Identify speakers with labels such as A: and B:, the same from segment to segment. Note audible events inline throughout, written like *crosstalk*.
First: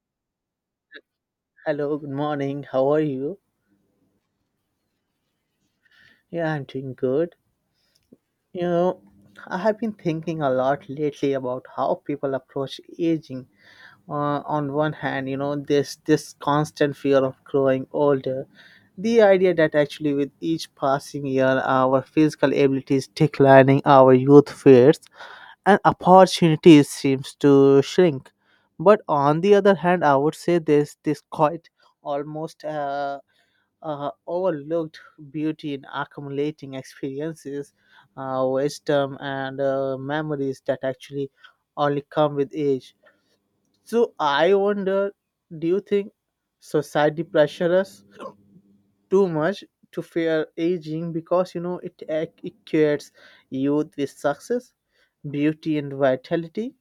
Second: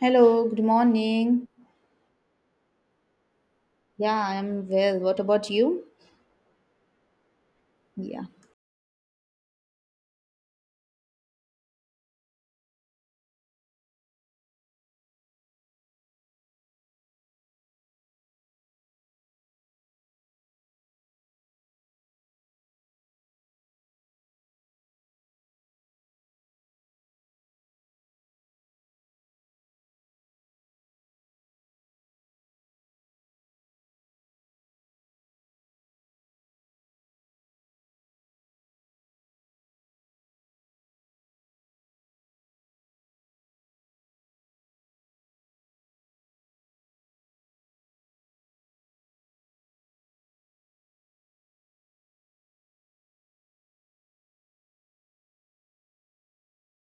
A: Hello, good morning.
B: Hello, good morning. How are you?
A: Yeah, I'm well. What about you?
B: Yeah, I'm doing good.
A: Yeah.
B: You know, I have been thinking a lot lately about how people approach aging. On one hand, this constant fear of growing older, the idea that actually with each passing year our physical abilities declining, our youth fades, and opportunities seems to shrink. But on the other hand, I would say this quite almost overlooked beauty in accumulating experiences, wisdom, and memories that actually only come with age. So I wonder, do you think society pressures too much to fear aging because it youth with success, beauty, and vitality.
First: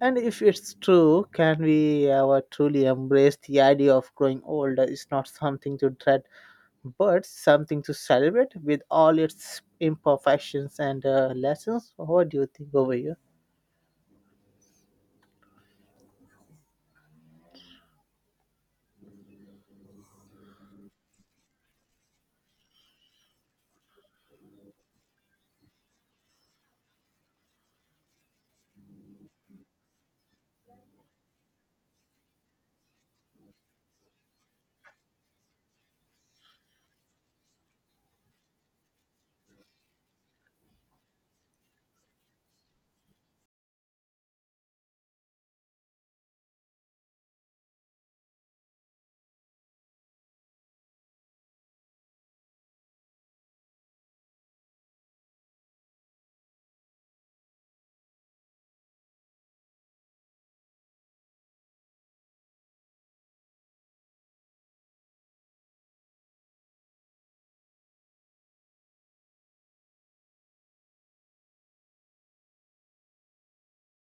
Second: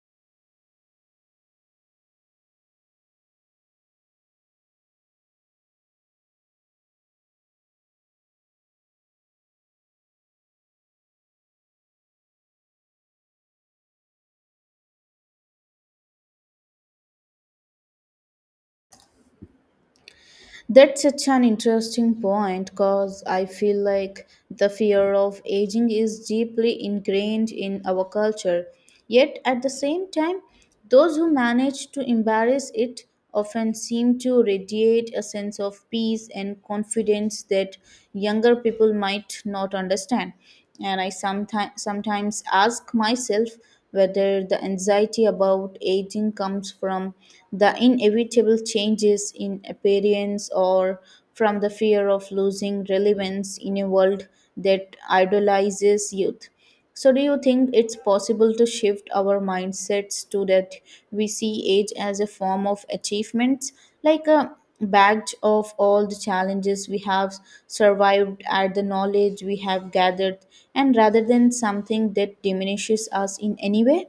B: And if it's true, can we ever truly embrace the idea of growing older? Is not something to dread, but something to celebrate with all its imperfections and lessons. What do you think over here?
A: That's such an interesting point because I feel like the fear of aging is deeply ingrained in our culture. Yet at the same time, those who manage to embrace it often seem to radiate a sense of peace and confidence that younger people might not understand. And I sometimes ask myself whether the anxiety about aging comes from the inevitable changes in appearance or from the fear of losing relevance in a world that idolizes youth. So, do you think it's possible to shift our mindsets to that we see age as a form of achievements, like a badge of all the challenges we have survived, at the knowledge we have gathered, and rather than something that diminishes us in any way?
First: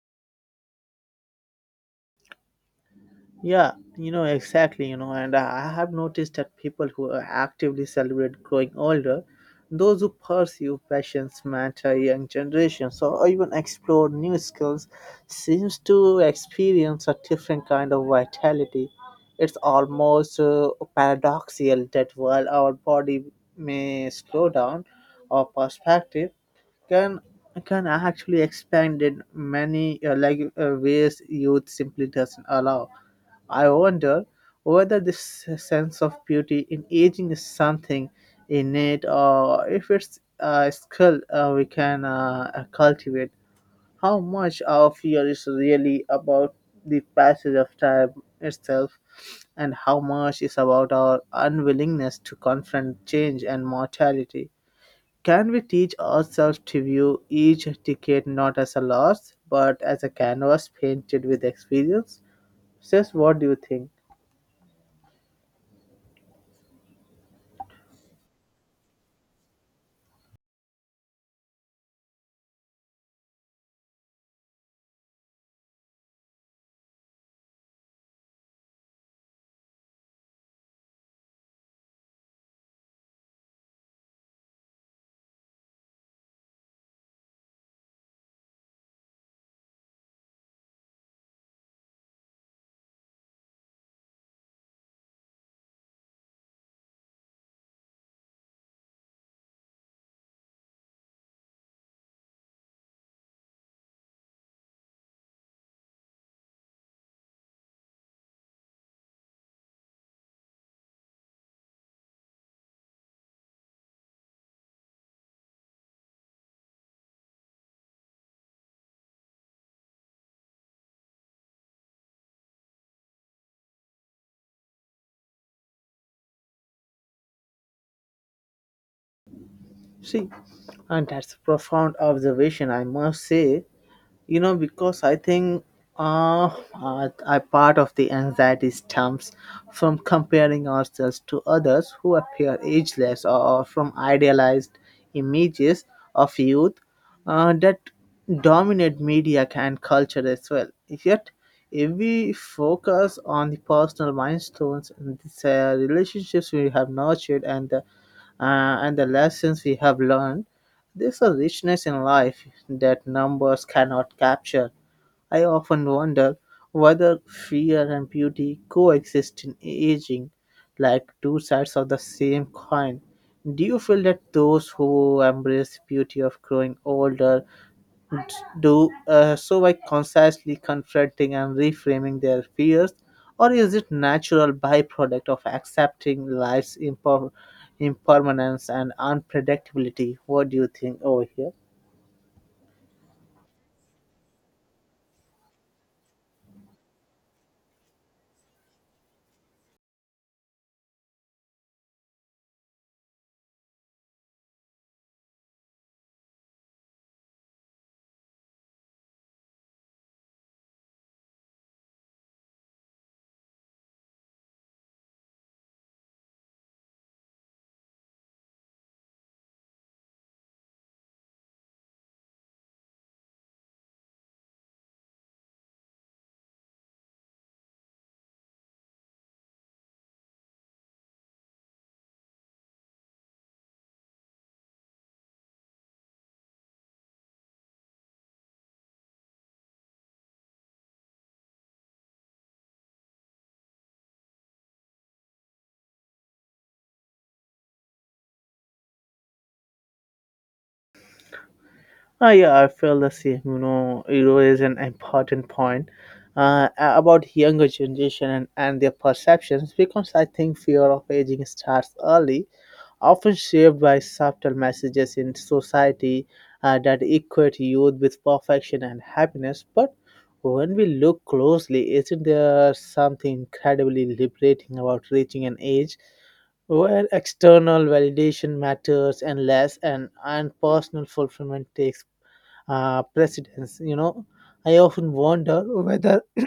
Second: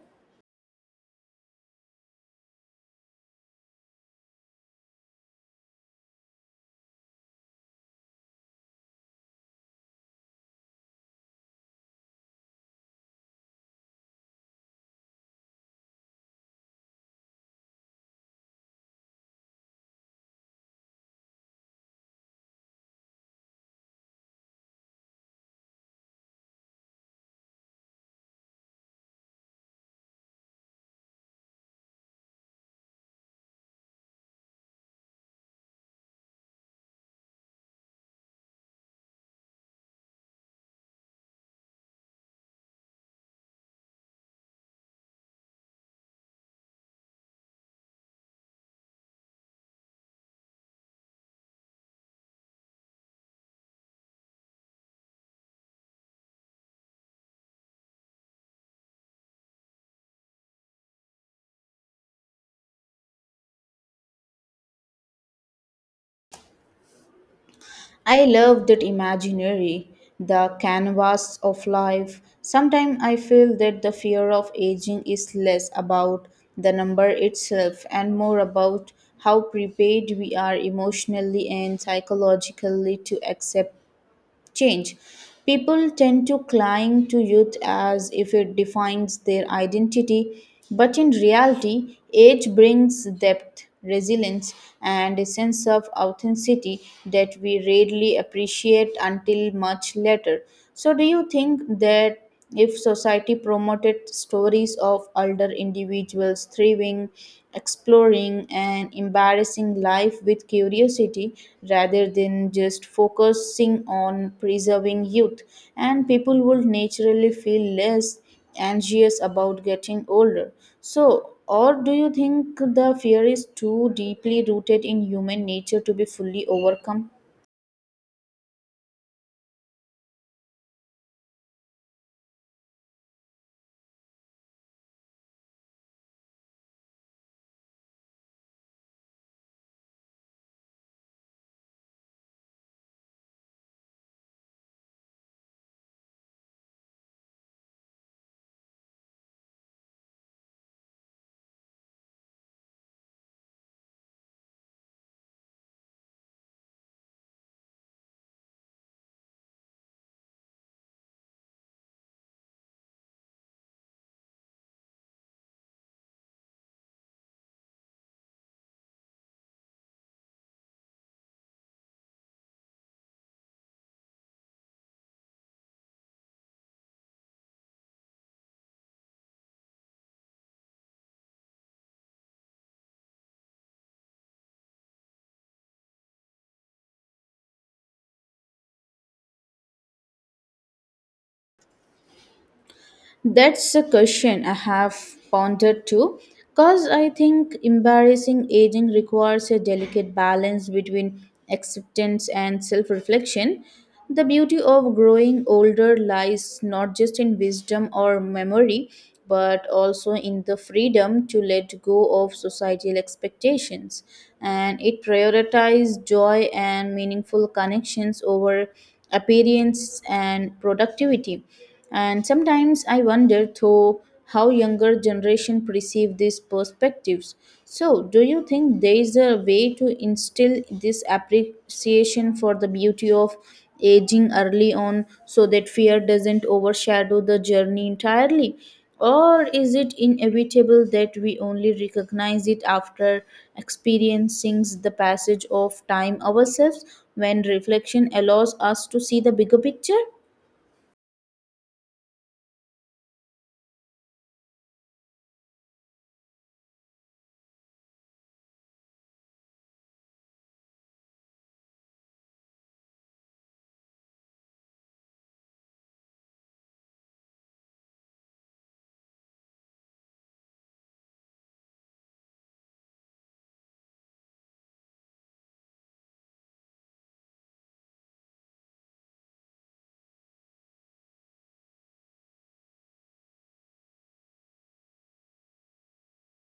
B: Yeah, exactly, and I have noticed that people who actively celebrate growing older, those who pursue passions, mentor young generations, or even explore new skills, seems to experience a different kind of vitality. It's almost paradoxical that while our body may slow down, our perspective can can actually expand in many like ways youth simply doesn't allow. I wonder whether this sense of beauty in aging is something innate or if it's a skill we can cultivate. How much of fear is really about the passage of time itself, and how much is about our unwillingness to confront change and mortality? Can we teach ourselves to view each decade not as a loss but as a canvas painted with experience? Sis, what do you think?
A: I love that imaginary, the canvas of life. Sometimes I feel that the fear of aging is less about the number itself and more about how prepared we are emotionally and psychologically to accept change. People tend to cling to youth as if it defines their identity, but in reality, age brings depth, resilience, and a sense of authenticity that we rarely appreciate until much later. So, do you think that? If society promoted stories of older individuals thriving, exploring, and embarrassing life with curiosity rather than just focusing on preserving youth, and people would naturally feel less anxious about getting older. So, or do you think the fear is too deeply rooted in human nature to be fully overcome?
B: See, and that's a profound observation, I must say, because I think, uh, a part of the anxiety stems from comparing ourselves to others who appear ageless or from idealized images of youth that dominate media and culture as well. Yet, if we focus on the personal milestones and the relationships we have nurtured, and the lessons we have learned, there's a richness in life that numbers cannot capture. I often wonder whether fear and beauty coexist in aging, like two sides of the same coin. Do you feel that those who embrace the beauty of growing older do so by consciously confronting and reframing their fears, or is it natural byproduct of accepting life's impermanence and unpredictability? What do you think over here?
A: That's a question I have pondered too, because I think embarrassing aging requires a delicate balance between acceptance and self reflection. The beauty of growing older lies not just in wisdom or memory, but also in the freedom to let go of societal expectations. And it prioritizes joy and meaningful connections over appearance and productivity. And sometimes I wonder, though, how younger generation perceive these perspectives. So, do you think there is a way to instill this appreciation for the beauty of aging early on so that fear doesn't overshadow the journey entirely? Or is it inevitable that we only recognize it after experiencing the passage of time ourselves, when reflection allows us to see the bigger picture?
B: Ah, yeah, I feel the same. It is an important point about younger generation and their perceptions, because I think fear of aging starts early, often shaped by subtle messages in society that equate youth with perfection and happiness. But when we look closely, isn't there something incredibly liberating about reaching an age where external validation matters and less and personal fulfillment takes precedence? I often wonder whether *clears throat*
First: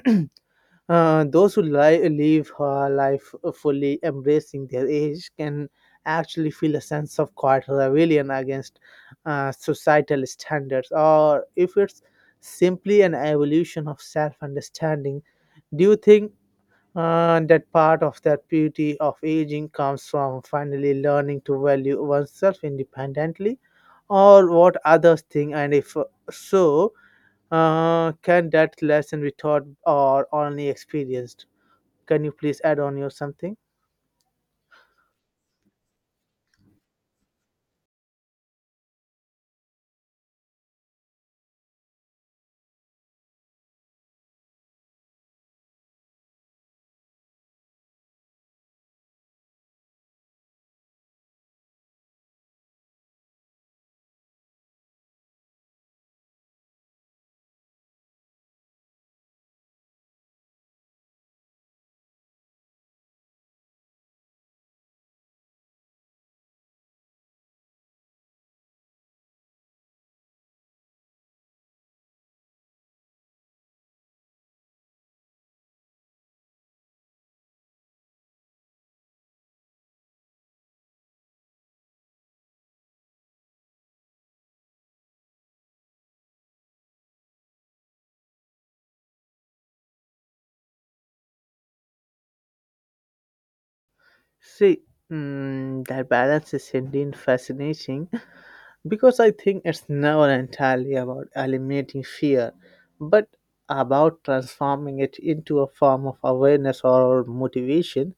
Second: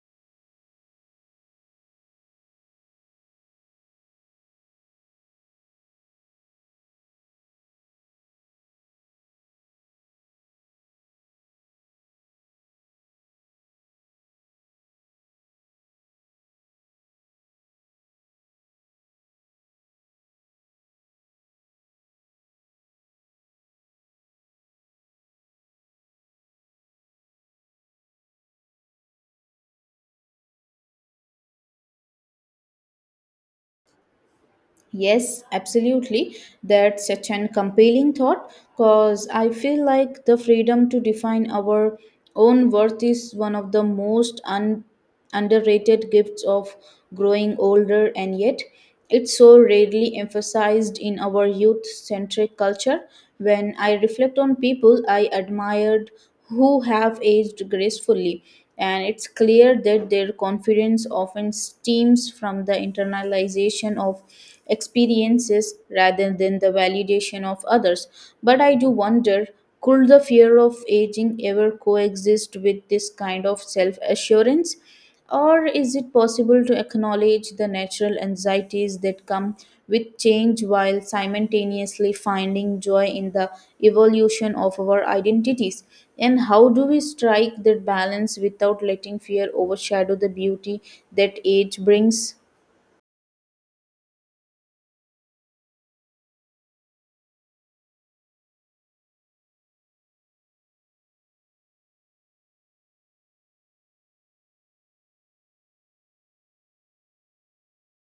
B: Those who live life fully embracing their age can actually feel a sense of quiet rebellion against societal standards, or if it's simply an evolution of self understanding. Do you think that part of that beauty of aging comes from finally learning to value oneself independently, or what others think? And if so, can that lesson be taught or only experienced? Can you please add on your something?
A: Yes, absolutely. That's such an compelling thought because I feel like the freedom to define our own worth is one of the most underrated gifts of growing older, and yet it's so rarely emphasized in our youth centric culture. When I reflect on people I admired who have aged gracefully, and it's clear that their confidence often stems from the internalization of experiences rather than the validation of others. But I do wonder, could the fear of aging ever coexist with this kind of self assurance? Or is it possible to acknowledge the natural anxieties that come with change while simultaneously finding joy in the evolution of our identities? And how do we strike that balance without letting fear overshadow the beauty that age brings?
B: See, that balance is indeed fascinating *laughs* because I think it's never entirely about eliminating fear, but about transforming it into a form of awareness or motivation.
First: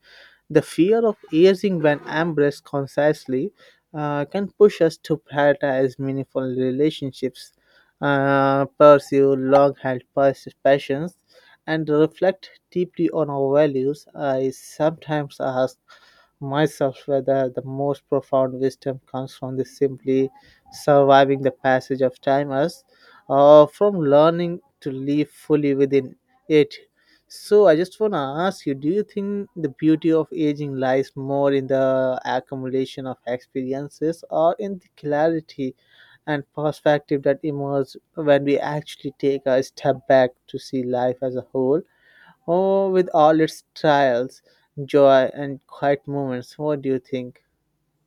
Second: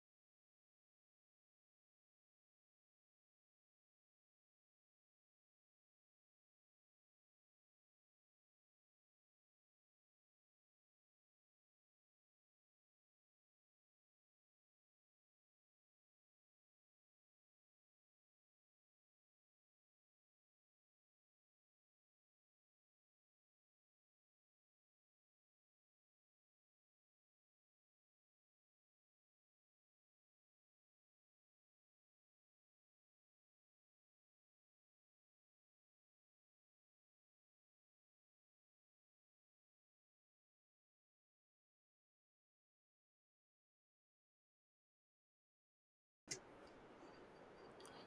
B: The fear of aging, when embraced consciously, can push us to prioritize meaningful relationships, pursue long-held passions, and reflect deeply on our values. I sometimes ask myself whether the most profound wisdom comes from the simply surviving the passage of time as from learning to live fully within it. So I just wanna ask you, do you think the beauty of aging lies more in the accumulation of experiences or in the clarity and perspective that emerge when we actually take a step back to see life as a whole, or with all its trials, joy and quiet moments? What do you think?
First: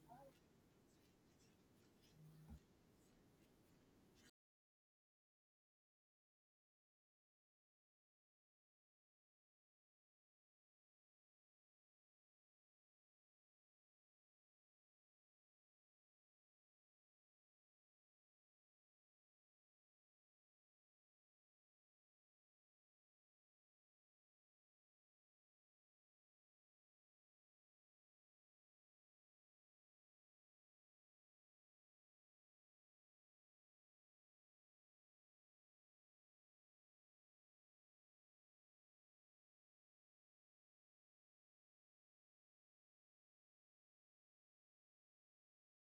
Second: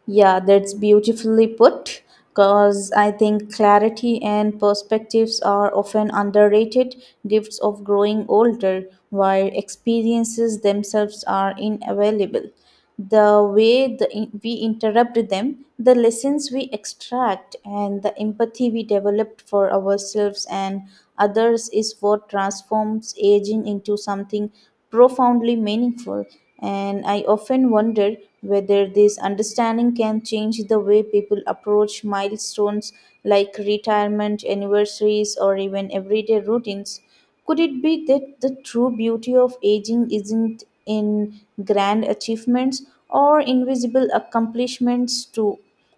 A: Yeah, that's beautifully put because I think clarity and perspectives are often underrated gifts of growing older, while experiences themselves are inavailable. The way the, we interrupt them, the lessons we extract, and the empathy we develop for ourselves and others is what transforms aging into something profoundly meaningful. And I often wonder whether this understanding can change the way people approach milestones like retirement, anniversaries, or even everyday routines. Could it be that the true beauty of aging isn't in grand achievements or invisible accomplishments too?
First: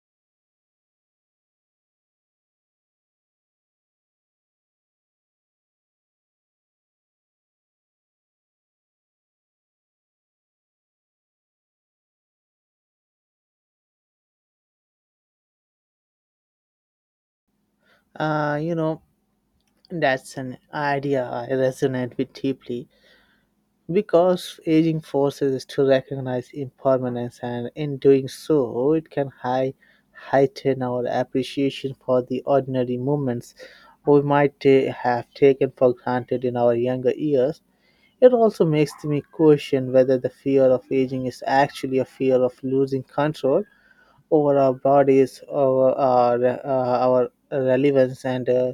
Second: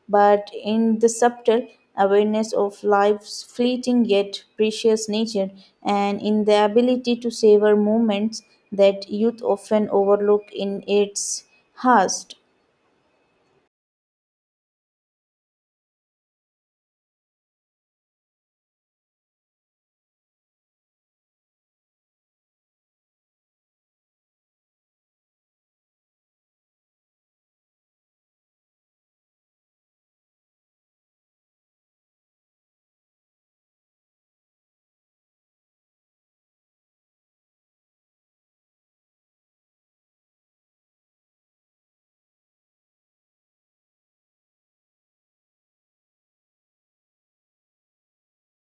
A: But in the subtle awareness of life's fleeting yet precious nature, and in the ability to savor moments that youth often overlook in its haste.
B: Uh, you know, that's an idea I resonate with deeply, because aging forces us to recognize impermanence, and in doing so, it can heighten our appreciation for the ordinary moments we might have taken for granted in our younger years. It also makes me question whether the fear of aging is actually a fear of losing control over our bodies, over our relevance, and uh,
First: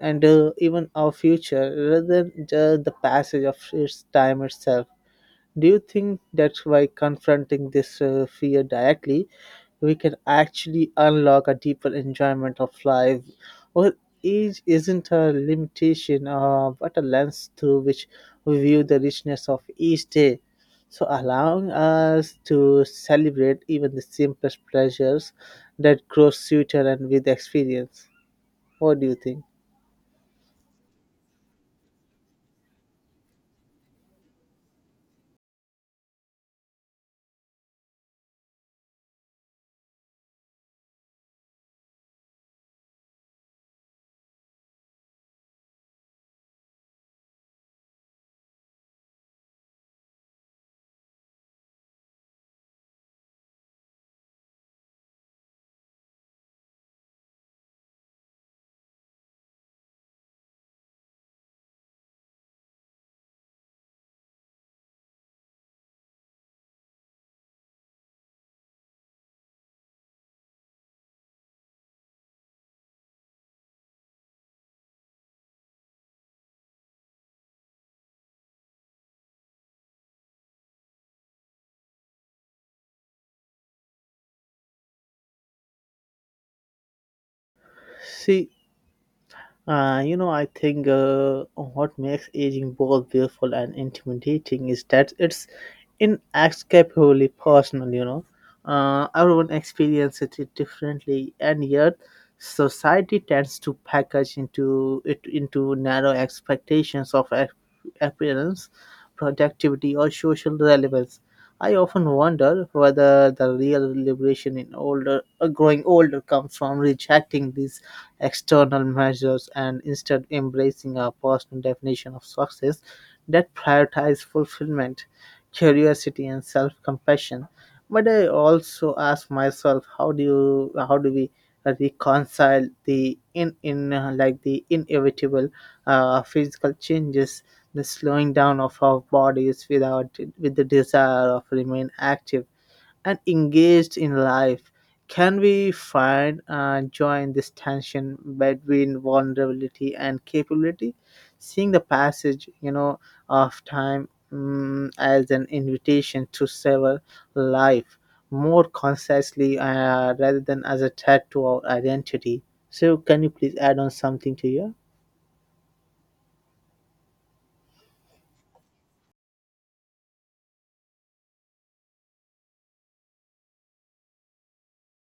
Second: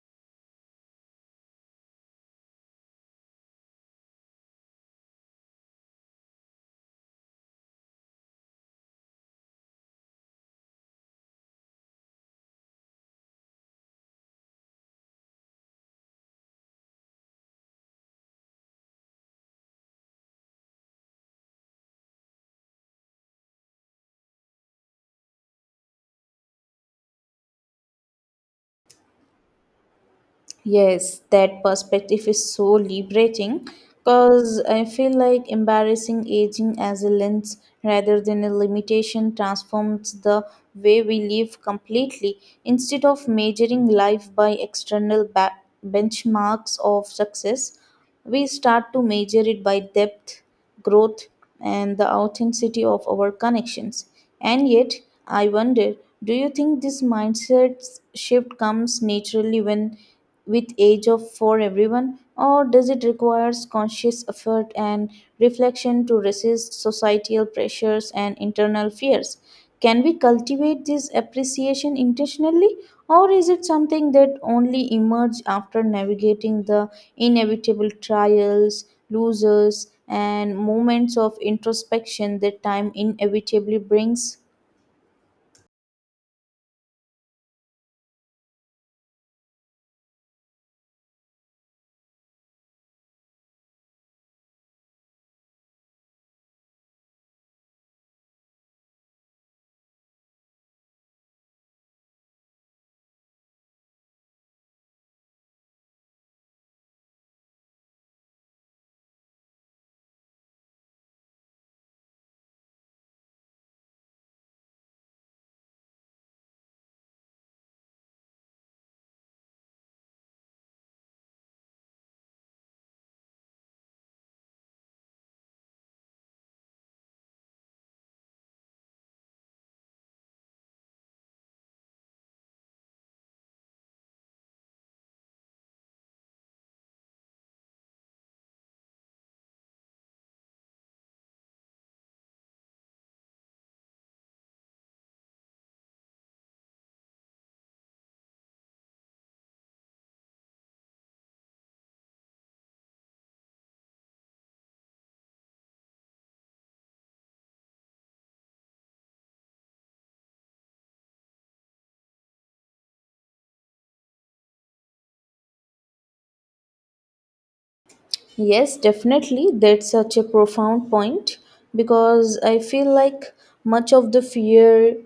B: and uh, even our future, rather than just the passage of its time itself. Do you think that's by confronting this fear directly, we can actually unlock a deeper enjoyment of life? Or age isn't a limitation, but a lens through which we view the richness of each day. So, allowing us to celebrate even the simplest pleasures that grow sweeter and with experience. What do you think?
A: Yes, that perspective is so liberating because I feel like embarrassing aging as a lens rather than a limitation transforms the way we live completely. Instead of measuring life by external benchmarks of success, we start to measure it by depth, growth, and the authenticity of our connections. And yet, I wonder, do you think this mindset shift comes naturally when with age of for everyone, or does it require conscious effort and reflection to resist societal pressures and internal fears? Can we cultivate this appreciation intentionally, or is it something that only emerges after navigating the inevitable trials, losers, and moments of introspection that time inevitably brings?
B: See, I think what makes aging both beautiful and intimidating is that it's inescapably personal. Everyone experiences it differently, and yet society tends to package into it into narrow expectations of appearance, productivity, or social relevance. I often wonder whether the real liberation in growing older comes from rejecting these external measures and instead embracing a personal definition of success that prioritizes fulfillment, curiosity, and self-compassion. But I also ask myself, how do we reconcile the in like the inevitable physical changes, the slowing down of our bodies without with the desire of remain active, and engaged in life. Can we find joy in this tension between vulnerability and capability, seeing the passage, of time as an invitation to savor life more consciously, rather than as a threat to our identity? So, can you please add on something to you?
A: Yes, definitely. That's such a profound point because I feel like much of the fear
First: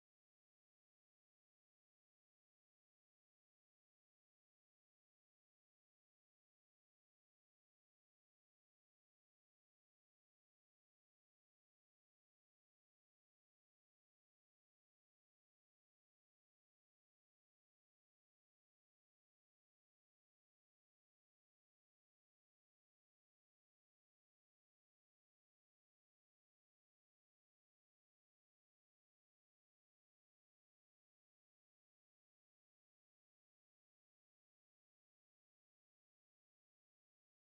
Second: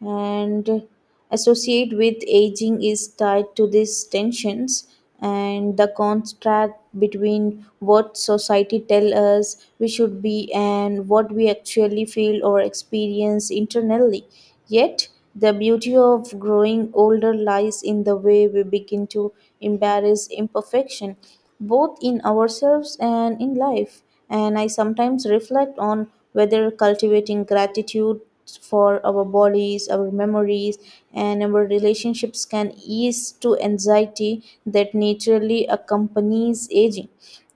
A: and associate with aging is tied to these tensions, and the contrast between what society tell us we should be and what we actually feel or experience internally. Yet, the beauty of growing older lies in the way we begin to embrace imperfection, both in ourselves and in life. And I sometimes reflect on whether cultivating gratitude for our bodies, our memories, and our relationships can ease to anxiety that naturally accompanies aging.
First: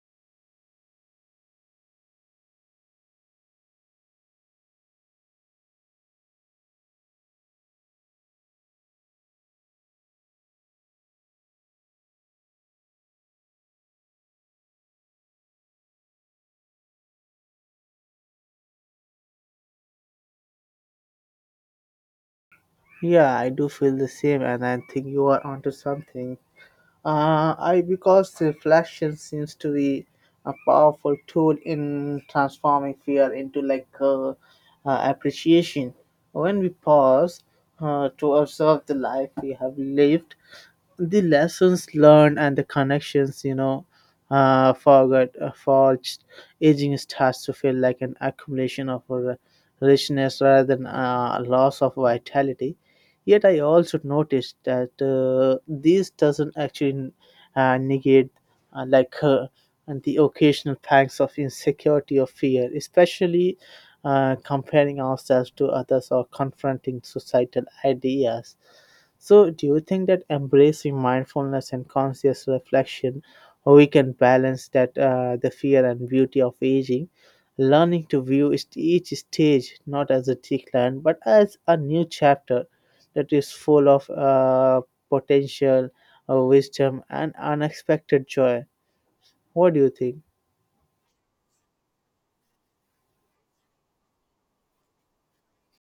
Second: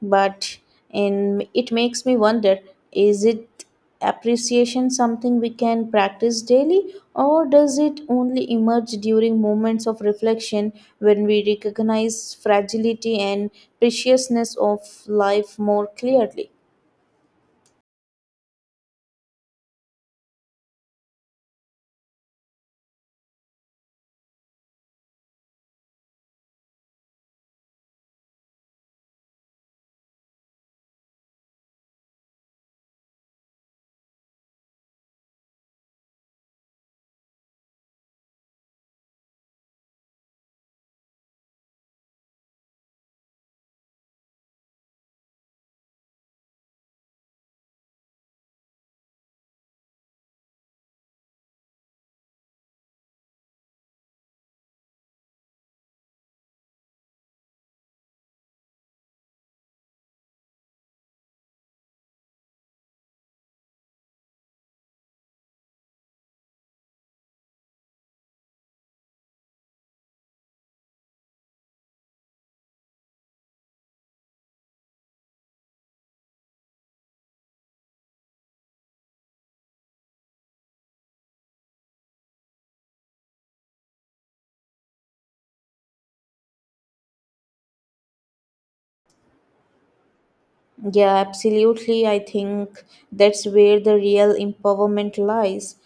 A: But and it makes me wonder: is it appreciation something we can practice daily, or does it only emerge during moments of reflection when we recognize fragility and preciousness of life more clearly?
B: Yeah, I do feel the same, and I think you are onto something. I Because reflection seems to be a powerful tool in transforming fear into like appreciation. When we pause to observe the life we have lived, the lessons learned and the connections you know forgot forged, aging starts to feel like an accumulation of richness rather than a loss of vitality. Yet I also noticed that this doesn't actually negate, like, and the occasional pangs of insecurity or fear, especially comparing ourselves to others or confronting societal ideas. So, do you think that embracing mindfulness and conscious reflection, we can balance that the fear and beauty of aging, learning to view each stage not as a decline but as a new chapter that is full of potential, wisdom, and unexpected joy? What do you think?
A: Yeah, absolutely. I think that's where the real empowerment lies,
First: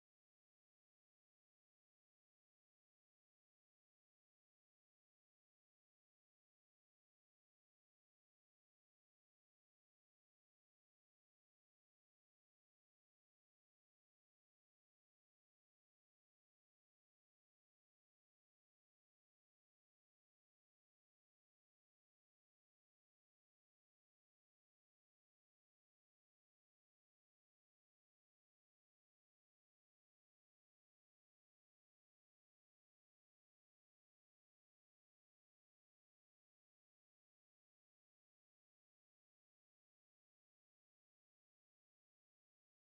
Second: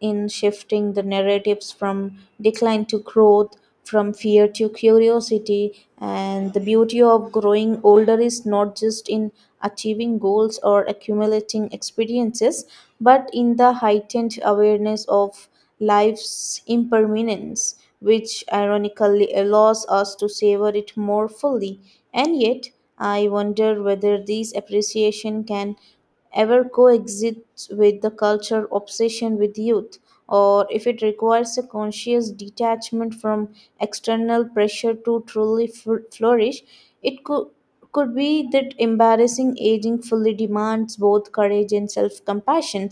A: in shifting the narratives from decline to growth, from fear to curiosity. And the beauty of growing older is not just in achieving goals or accumulating experiences, but in the heightened awareness of life's impermanence, which ironically allows us to savor it more fully. And yet, I wonder whether this appreciation can ever coexist with the culture obsession with youth, or if it requires a conscious detachment from external pressure to truly flourish. It could be that embarrassing aging fully demands both courage and self-compassion,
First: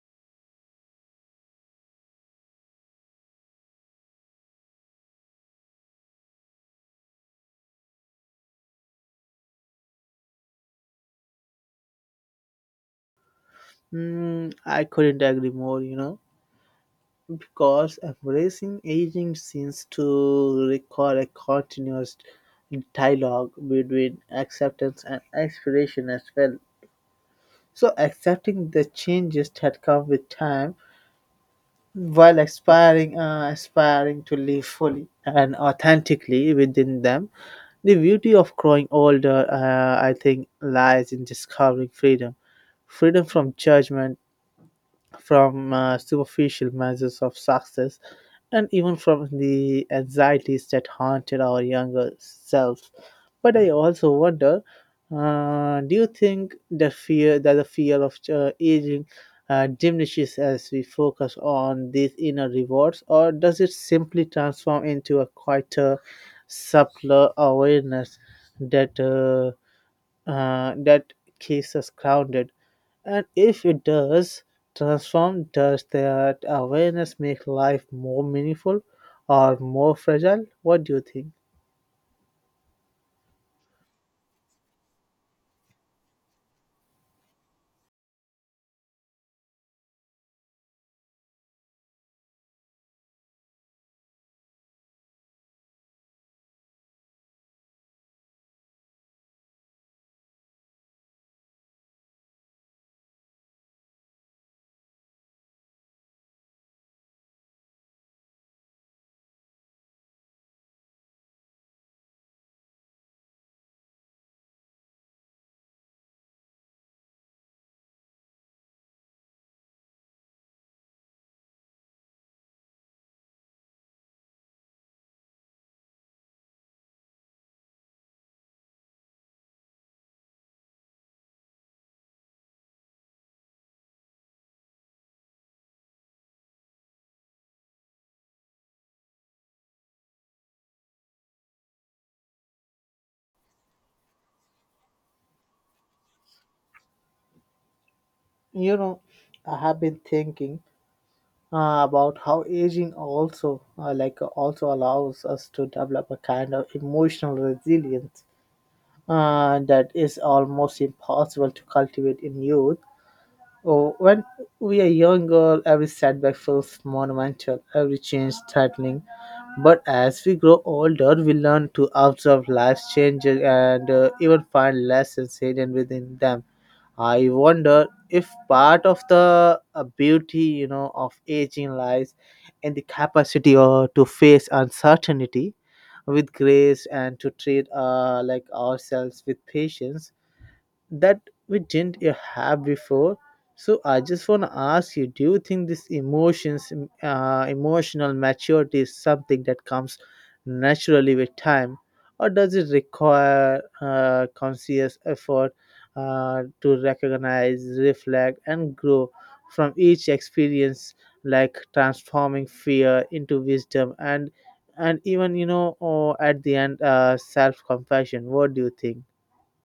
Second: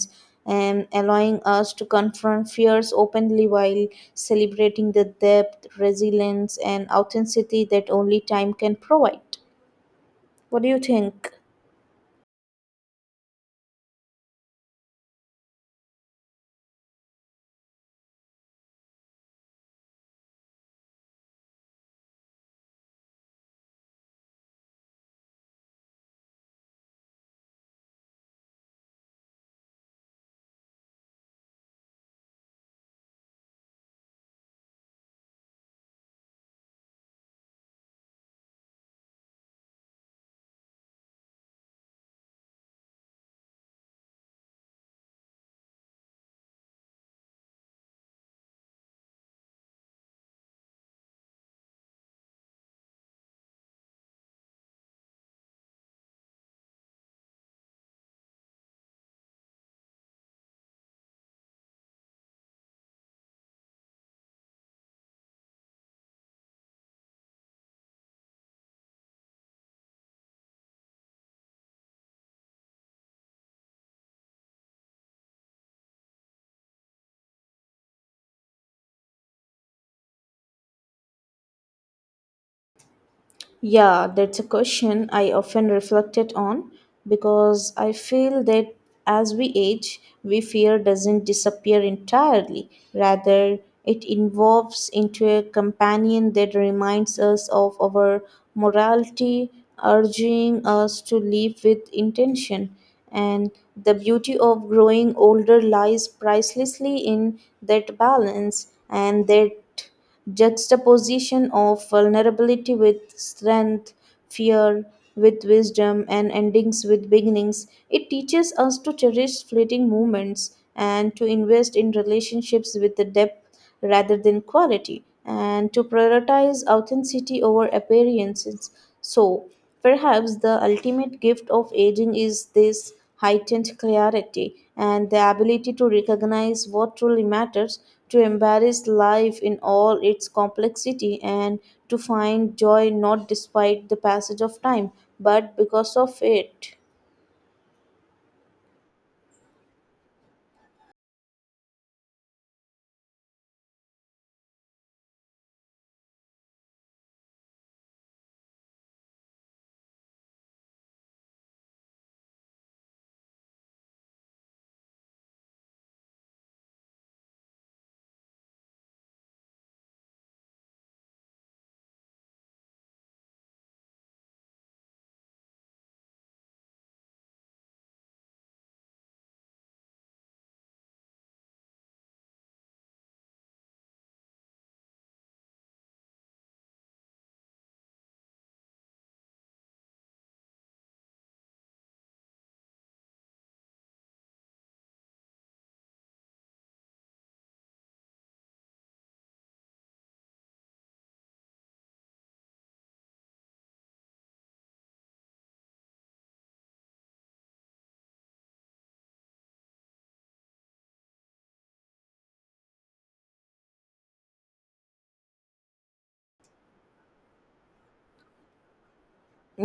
A: and allowing us to confront fears openly while celebrating the depth resilience and authenticity that only time can provide. What do you think?
B: Mm, I couldn't agree more. Because embracing aging seems to require a continuous dialogue between acceptance and aspiration as well. So, accepting the changes that come with time, while aspiring to live fully and authentically within them. The beauty of growing older, I think, lies in discovering freedom from judgment, from superficial measures of success, and even from the anxieties that haunted our younger selves. But I also wonder, do you think the fear of aging diminishes as we focus on these inner rewards, or does it simply transform into a quieter, subtler awareness that uh, that keeps us grounded? And if it does transform, does that awareness make life more meaningful or more fragile? What do you think?
A: Yeah, that's a question I often reflected on, because I feel that as we age, we fear doesn't disappear entirely. Rather, it evolves into a companion that reminds us of our morality, urging us to live with intention. And the beauty of growing older lies pricelessly in that balance and that juxtaposition of vulnerability with strength, fear with wisdom, and endings with beginnings. It teaches us to cherish fleeting moments and to invest in relationships with the depth rather than quality, and to prioritize authenticity over appearances. So, perhaps the ultimate gift of aging is this heightened clarity and the ability to recognize what truly matters, to embrace life in all its complexity, and to find joy not despite the passage of time, but because of it.
B: You know, I have been thinking about how aging also allows us to develop a kind of emotional resilience that is almost impossible to cultivate in youth. Oh, when we are young girl, every setback feels monumental, every change threatening. But as we grow older, we learn to observe life's changes and even find lessons hidden within them. I wonder if part of the beauty, of aging lies in the capacity or to face uncertainty with grace, and to treat like ourselves with patience that we didn't have before. So I just want to ask you: Do you think this emotional maturity is something that comes naturally with time, or does it require conscious effort to recognize, reflect, and grow from each experience, like transforming fear into wisdom and even, or at the end, self-compassion? What do you think?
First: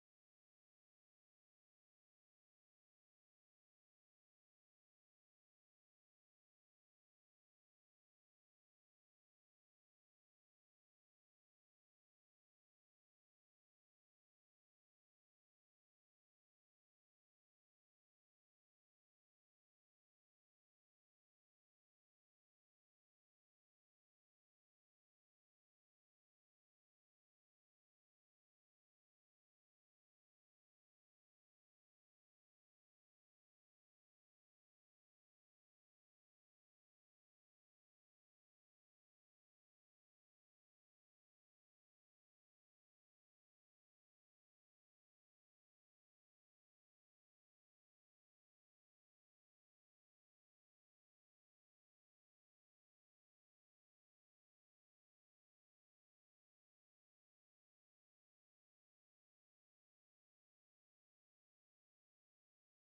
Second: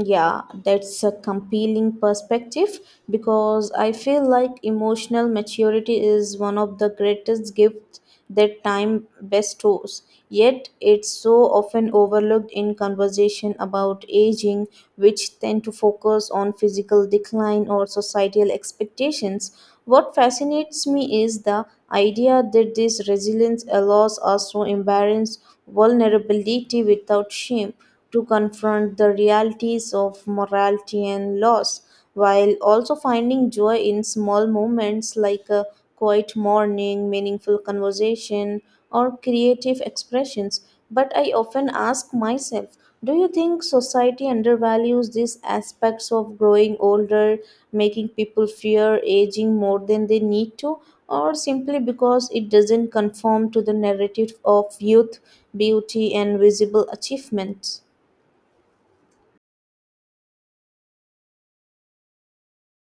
A: Yeah, that's a compelling perspective because I feel like emotional maturity is one of the greatest gifts that time bestows. Yet it's so often overlooked in conversation about aging, which tend to focus on physical decline or societal expectations. What fascinates me is the idea that this resilience allows us to embrace vulnerability without shame, to confront the realities of morality and loss, while also finding joy in small moments like a quiet morning, meaningful conversation, or creative expressions. But I often ask myself, do you think society undervalues these aspects of growing older, making people fear aging more than they need to, or simply because it doesn't conform to the narrative of youth, beauty, and visible achievements?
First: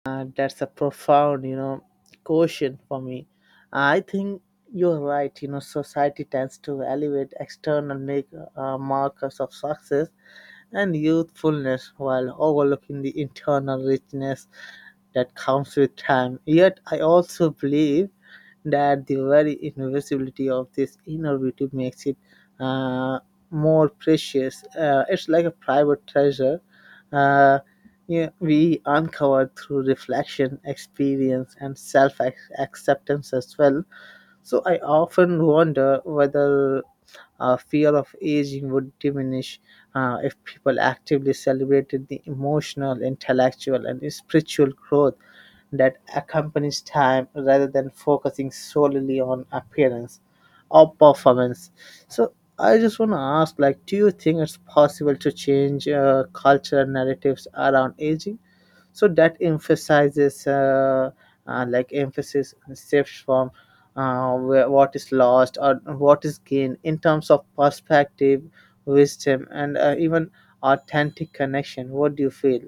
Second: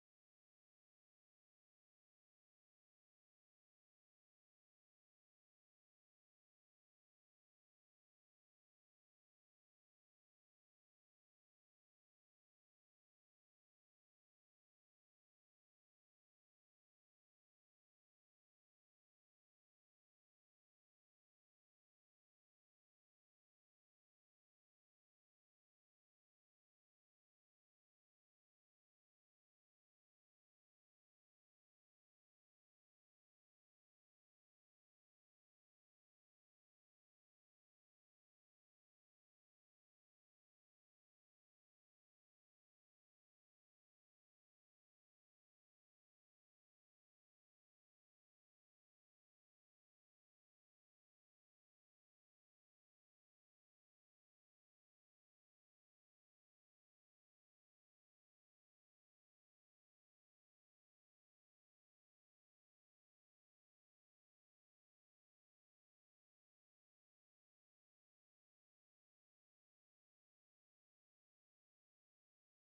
B: That's a profound, question for me. I think you're right. Society tends to elevate external markers of success and youthfulness, while overlooking the internal richness that comes with time. Yet, I also believe that the very invisibility of this inner beauty makes it uh, more precious. It's like a private treasure. Uh, yeah, we uncover through reflection, experience, and self acceptance as well. So I often wonder whether fear of aging would diminish if people actively celebrated the emotional, intellectual, and spiritual growth that accompanies time rather than focusing solely on appearance. Or performance. So I just want to ask, like, do you think it's possible to change cultural narratives around aging? So that emphasizes, like, emphasis shifts from what is lost or what is gained in terms of perspective, wisdom, and even authentic connection. What do you feel?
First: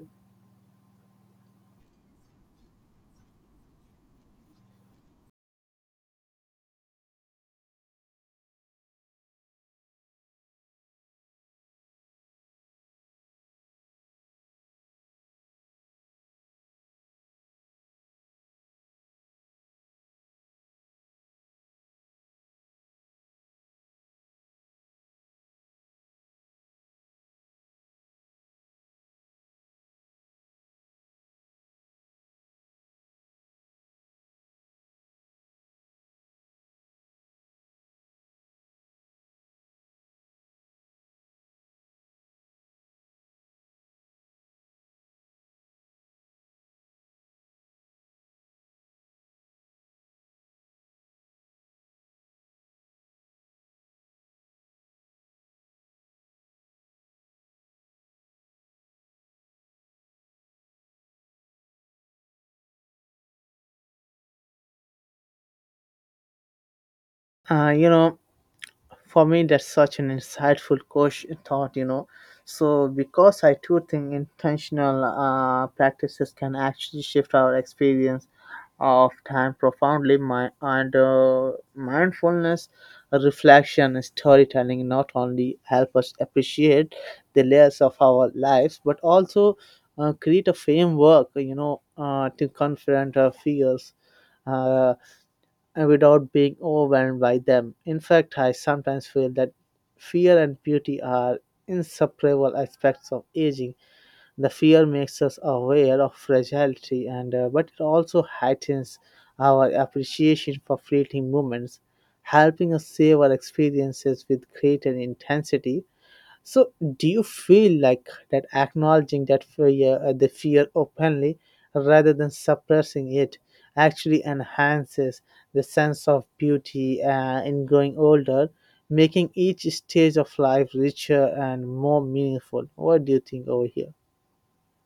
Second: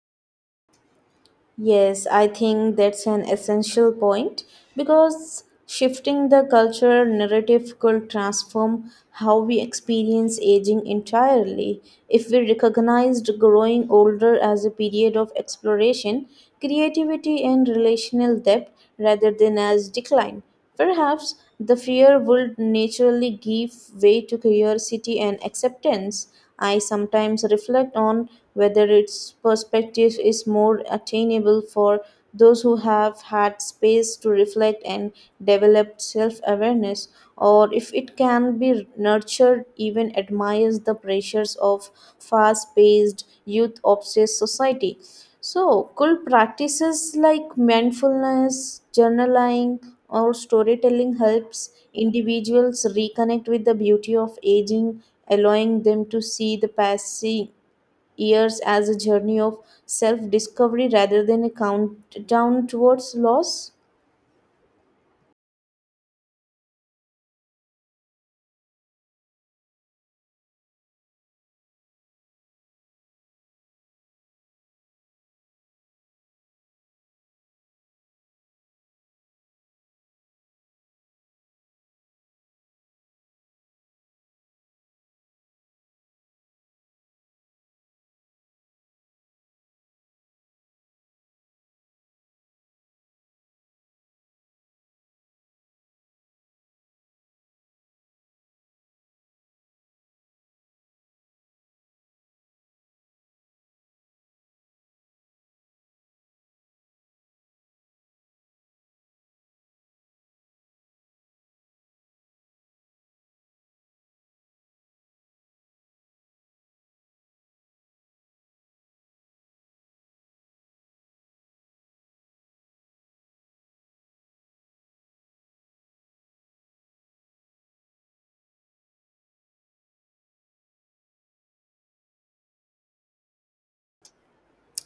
A: Yes, I think that's an essential point because shifting the cultural narrative could transform how we experience aging entirely. If we recognized growing older as a period of exploration, creativity, and relational depth rather than as decline, perhaps the fear would naturally give way to curiosity and acceptance. I sometimes reflect on whether its perspective is more attainable for those who have had space to reflect and develop self awareness, or if it can be nurtured, even admires the pressures of fast paced, youth obsessed society. So, could practices like mindfulness, journaling, our storytelling helps individuals reconnect with the beauty of aging, allowing them to see the passing years as a journey of self discovery rather than a countdown towards loss.
B: Uh, you know, For me, that's such an insightful question thought, you know. So, because I too think intentional practices can actually shift our experience of time profoundly, my, and mindfulness, reflection, and storytelling not only help us appreciate the layers of our lives, but also create a framework, to confront our fears uh, and without being overwhelmed by them. In fact, I sometimes feel that fear and beauty are inseparable aspects of aging. The fear makes us aware of fragility, and but it also heightens our appreciation for fleeting moments, helping us savor experiences with greater intensity. So, do you feel like that acknowledging the fear openly, rather than suppressing it, actually enhances the sense of beauty in growing older, making each stage of life richer and more meaningful? What do you think over here?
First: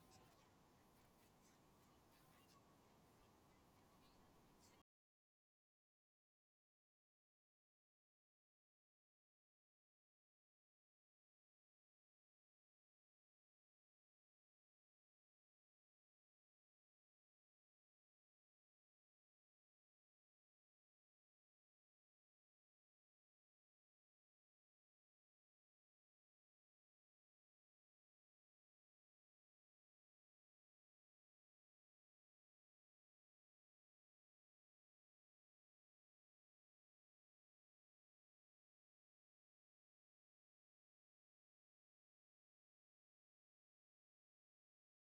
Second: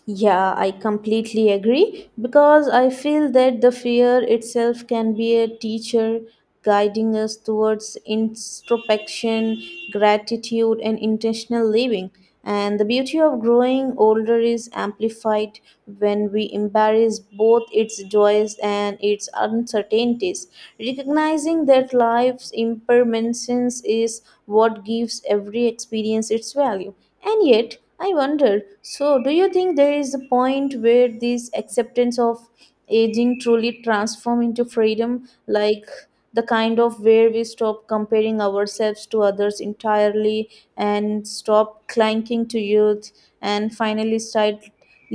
A: Yeah, I completely agree because I feel that the fear itself can be a teacher, guiding us towards introspection, gratitude, and intentional living. And the beauty of growing older is amplified when we embrace both its joys and its uncertainties, recognizing that life's impermanence is what gives every experience its value. And yet, I wonder, so, do you think there is a point where this acceptance of aging truly transforms into freedom, like the kind of where we stop comparing ourselves to others entirely and stop clanking to youth and finally start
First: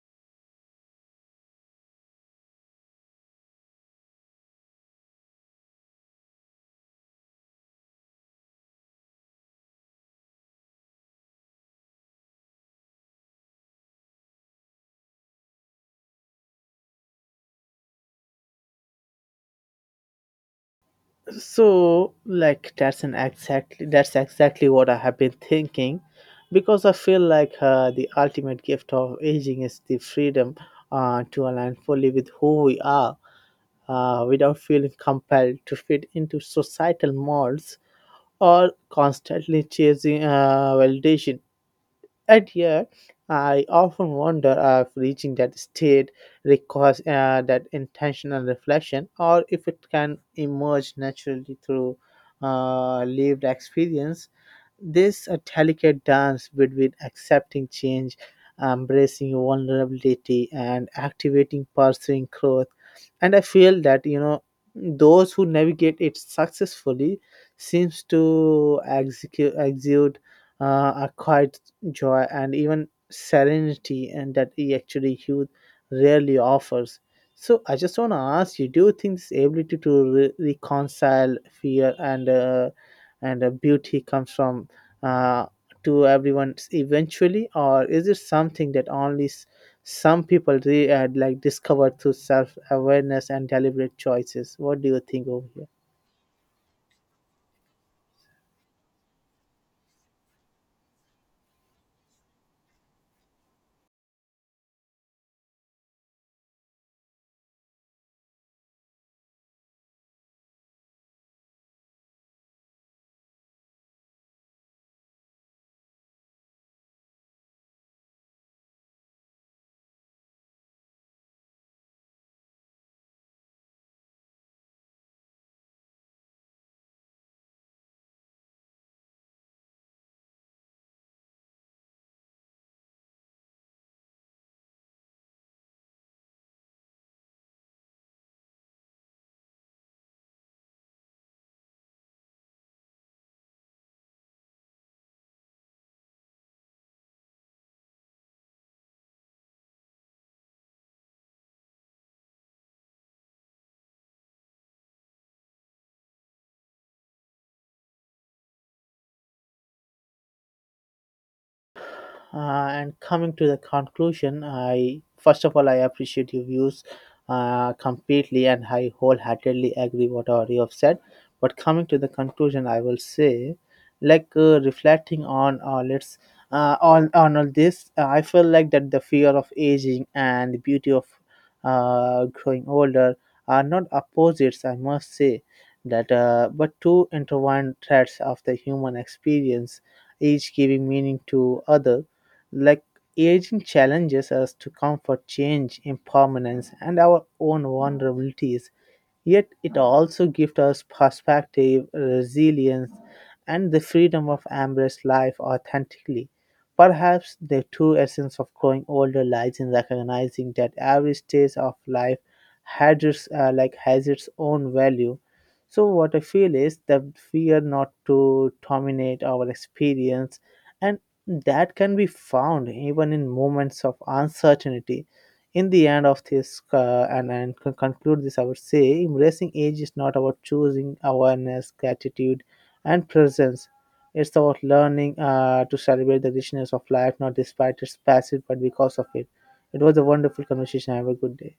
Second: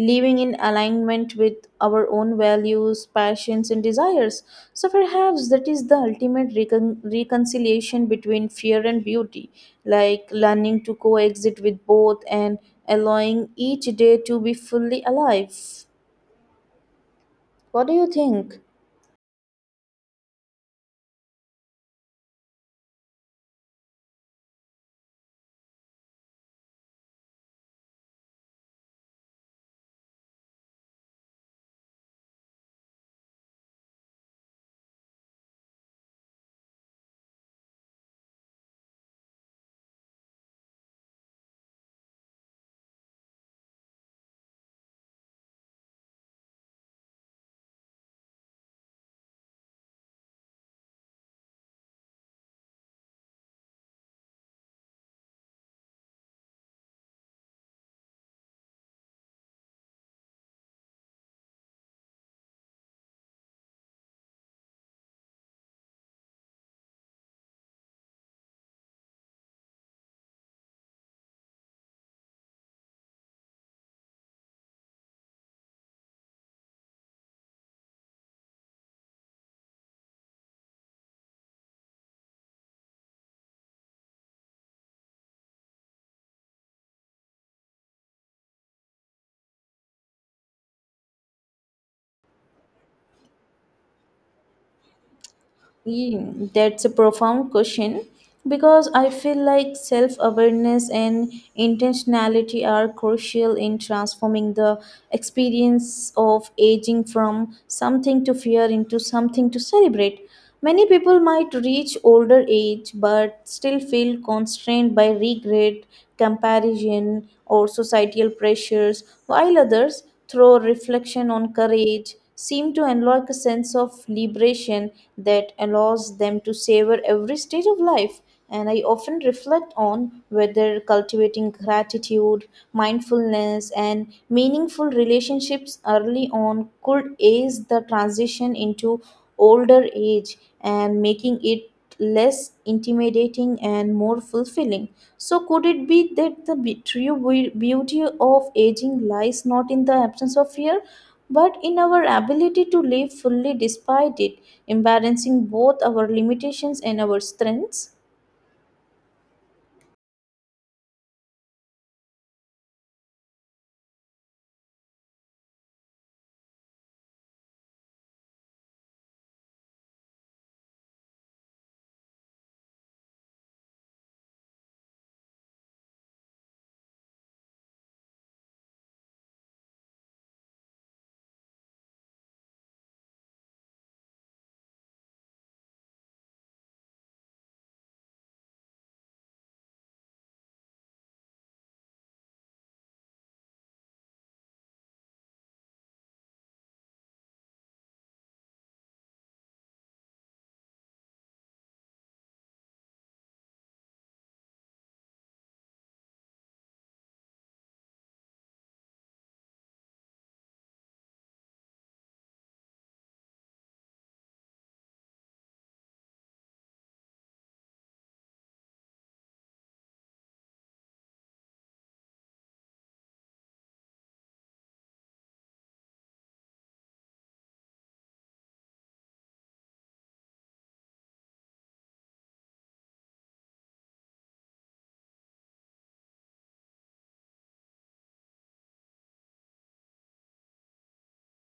A: living in alignment with our own values, passions, and desires? So, perhaps that is the ultimate reconciliation between fear and beauty, like learning to coexist with both and allowing each day to be fully alive. What do you think?
B: So, like that's exactly what I have been thinking, because I feel like the ultimate gift of aging is the freedom to align fully with who we are without feeling compelled to fit into societal molds or constantly chasing validation. And yet, I often wonder if reaching that state requires that intentional reflection or if it can emerge naturally through lived experience this a delicate dance between accepting change, embracing vulnerability, and activating pursuing growth. And I feel that you know those who navigate it successfully seems to exude uh, a quiet joy and even serenity, and that he actually youth rarely offers. So I just want to ask you: do you think this ability to reconcile fear and beauty comes from uh, to everyone eventually, or is it something that only some people like discover through self awareness and deliberate choices? What do you think over here?
A: Yeah, that's a profound question because I feel like self awareness and intentionality are crucial in transforming the experience of aging from something to fear into something to celebrate. Many people might reach older age but still feel constrained by regret, comparison, or societal pressures, while others, through reflection on courage, seem to unlock a sense of liberation that allows them to savor every stage of life. And I often reflect on whether cultivating gratitude, mindfulness, and meaningful relationships early on could ease the transition into older age, and making it less intimidating and more fulfilling. So, could it be that the true beauty of aging lies not in the absence of fear, but in our ability to live fully despite it, embracing both our limitations and our strengths?
B: And coming to the conclusion, I first of all I appreciate your views completely, and I wholeheartedly agree whatever you have said. But coming to the conclusion, I will say, like reflecting on let's on all this, I feel like that the fear of aging and the beauty of growing older are not opposites. I must say that, but two intertwined threads of the human experience each giving meaning to other, like aging challenges us to comfort change, impermanence, and our own vulnerabilities. Yet it also gives us perspective, resilience, and the freedom of embrace life authentically. Perhaps the true essence of growing older lies in recognizing that every stage of life has its, has its own value. So what I feel is that we are not to dominate our experience, and that can be found even in moments of uncertainty in the end of this and conclude this, I would say embracing age is not about choosing awareness, gratitude, and presence. It's about learning to celebrate the richness of life not despite its passage but because of it. It was a wonderful conversation. Have a good day.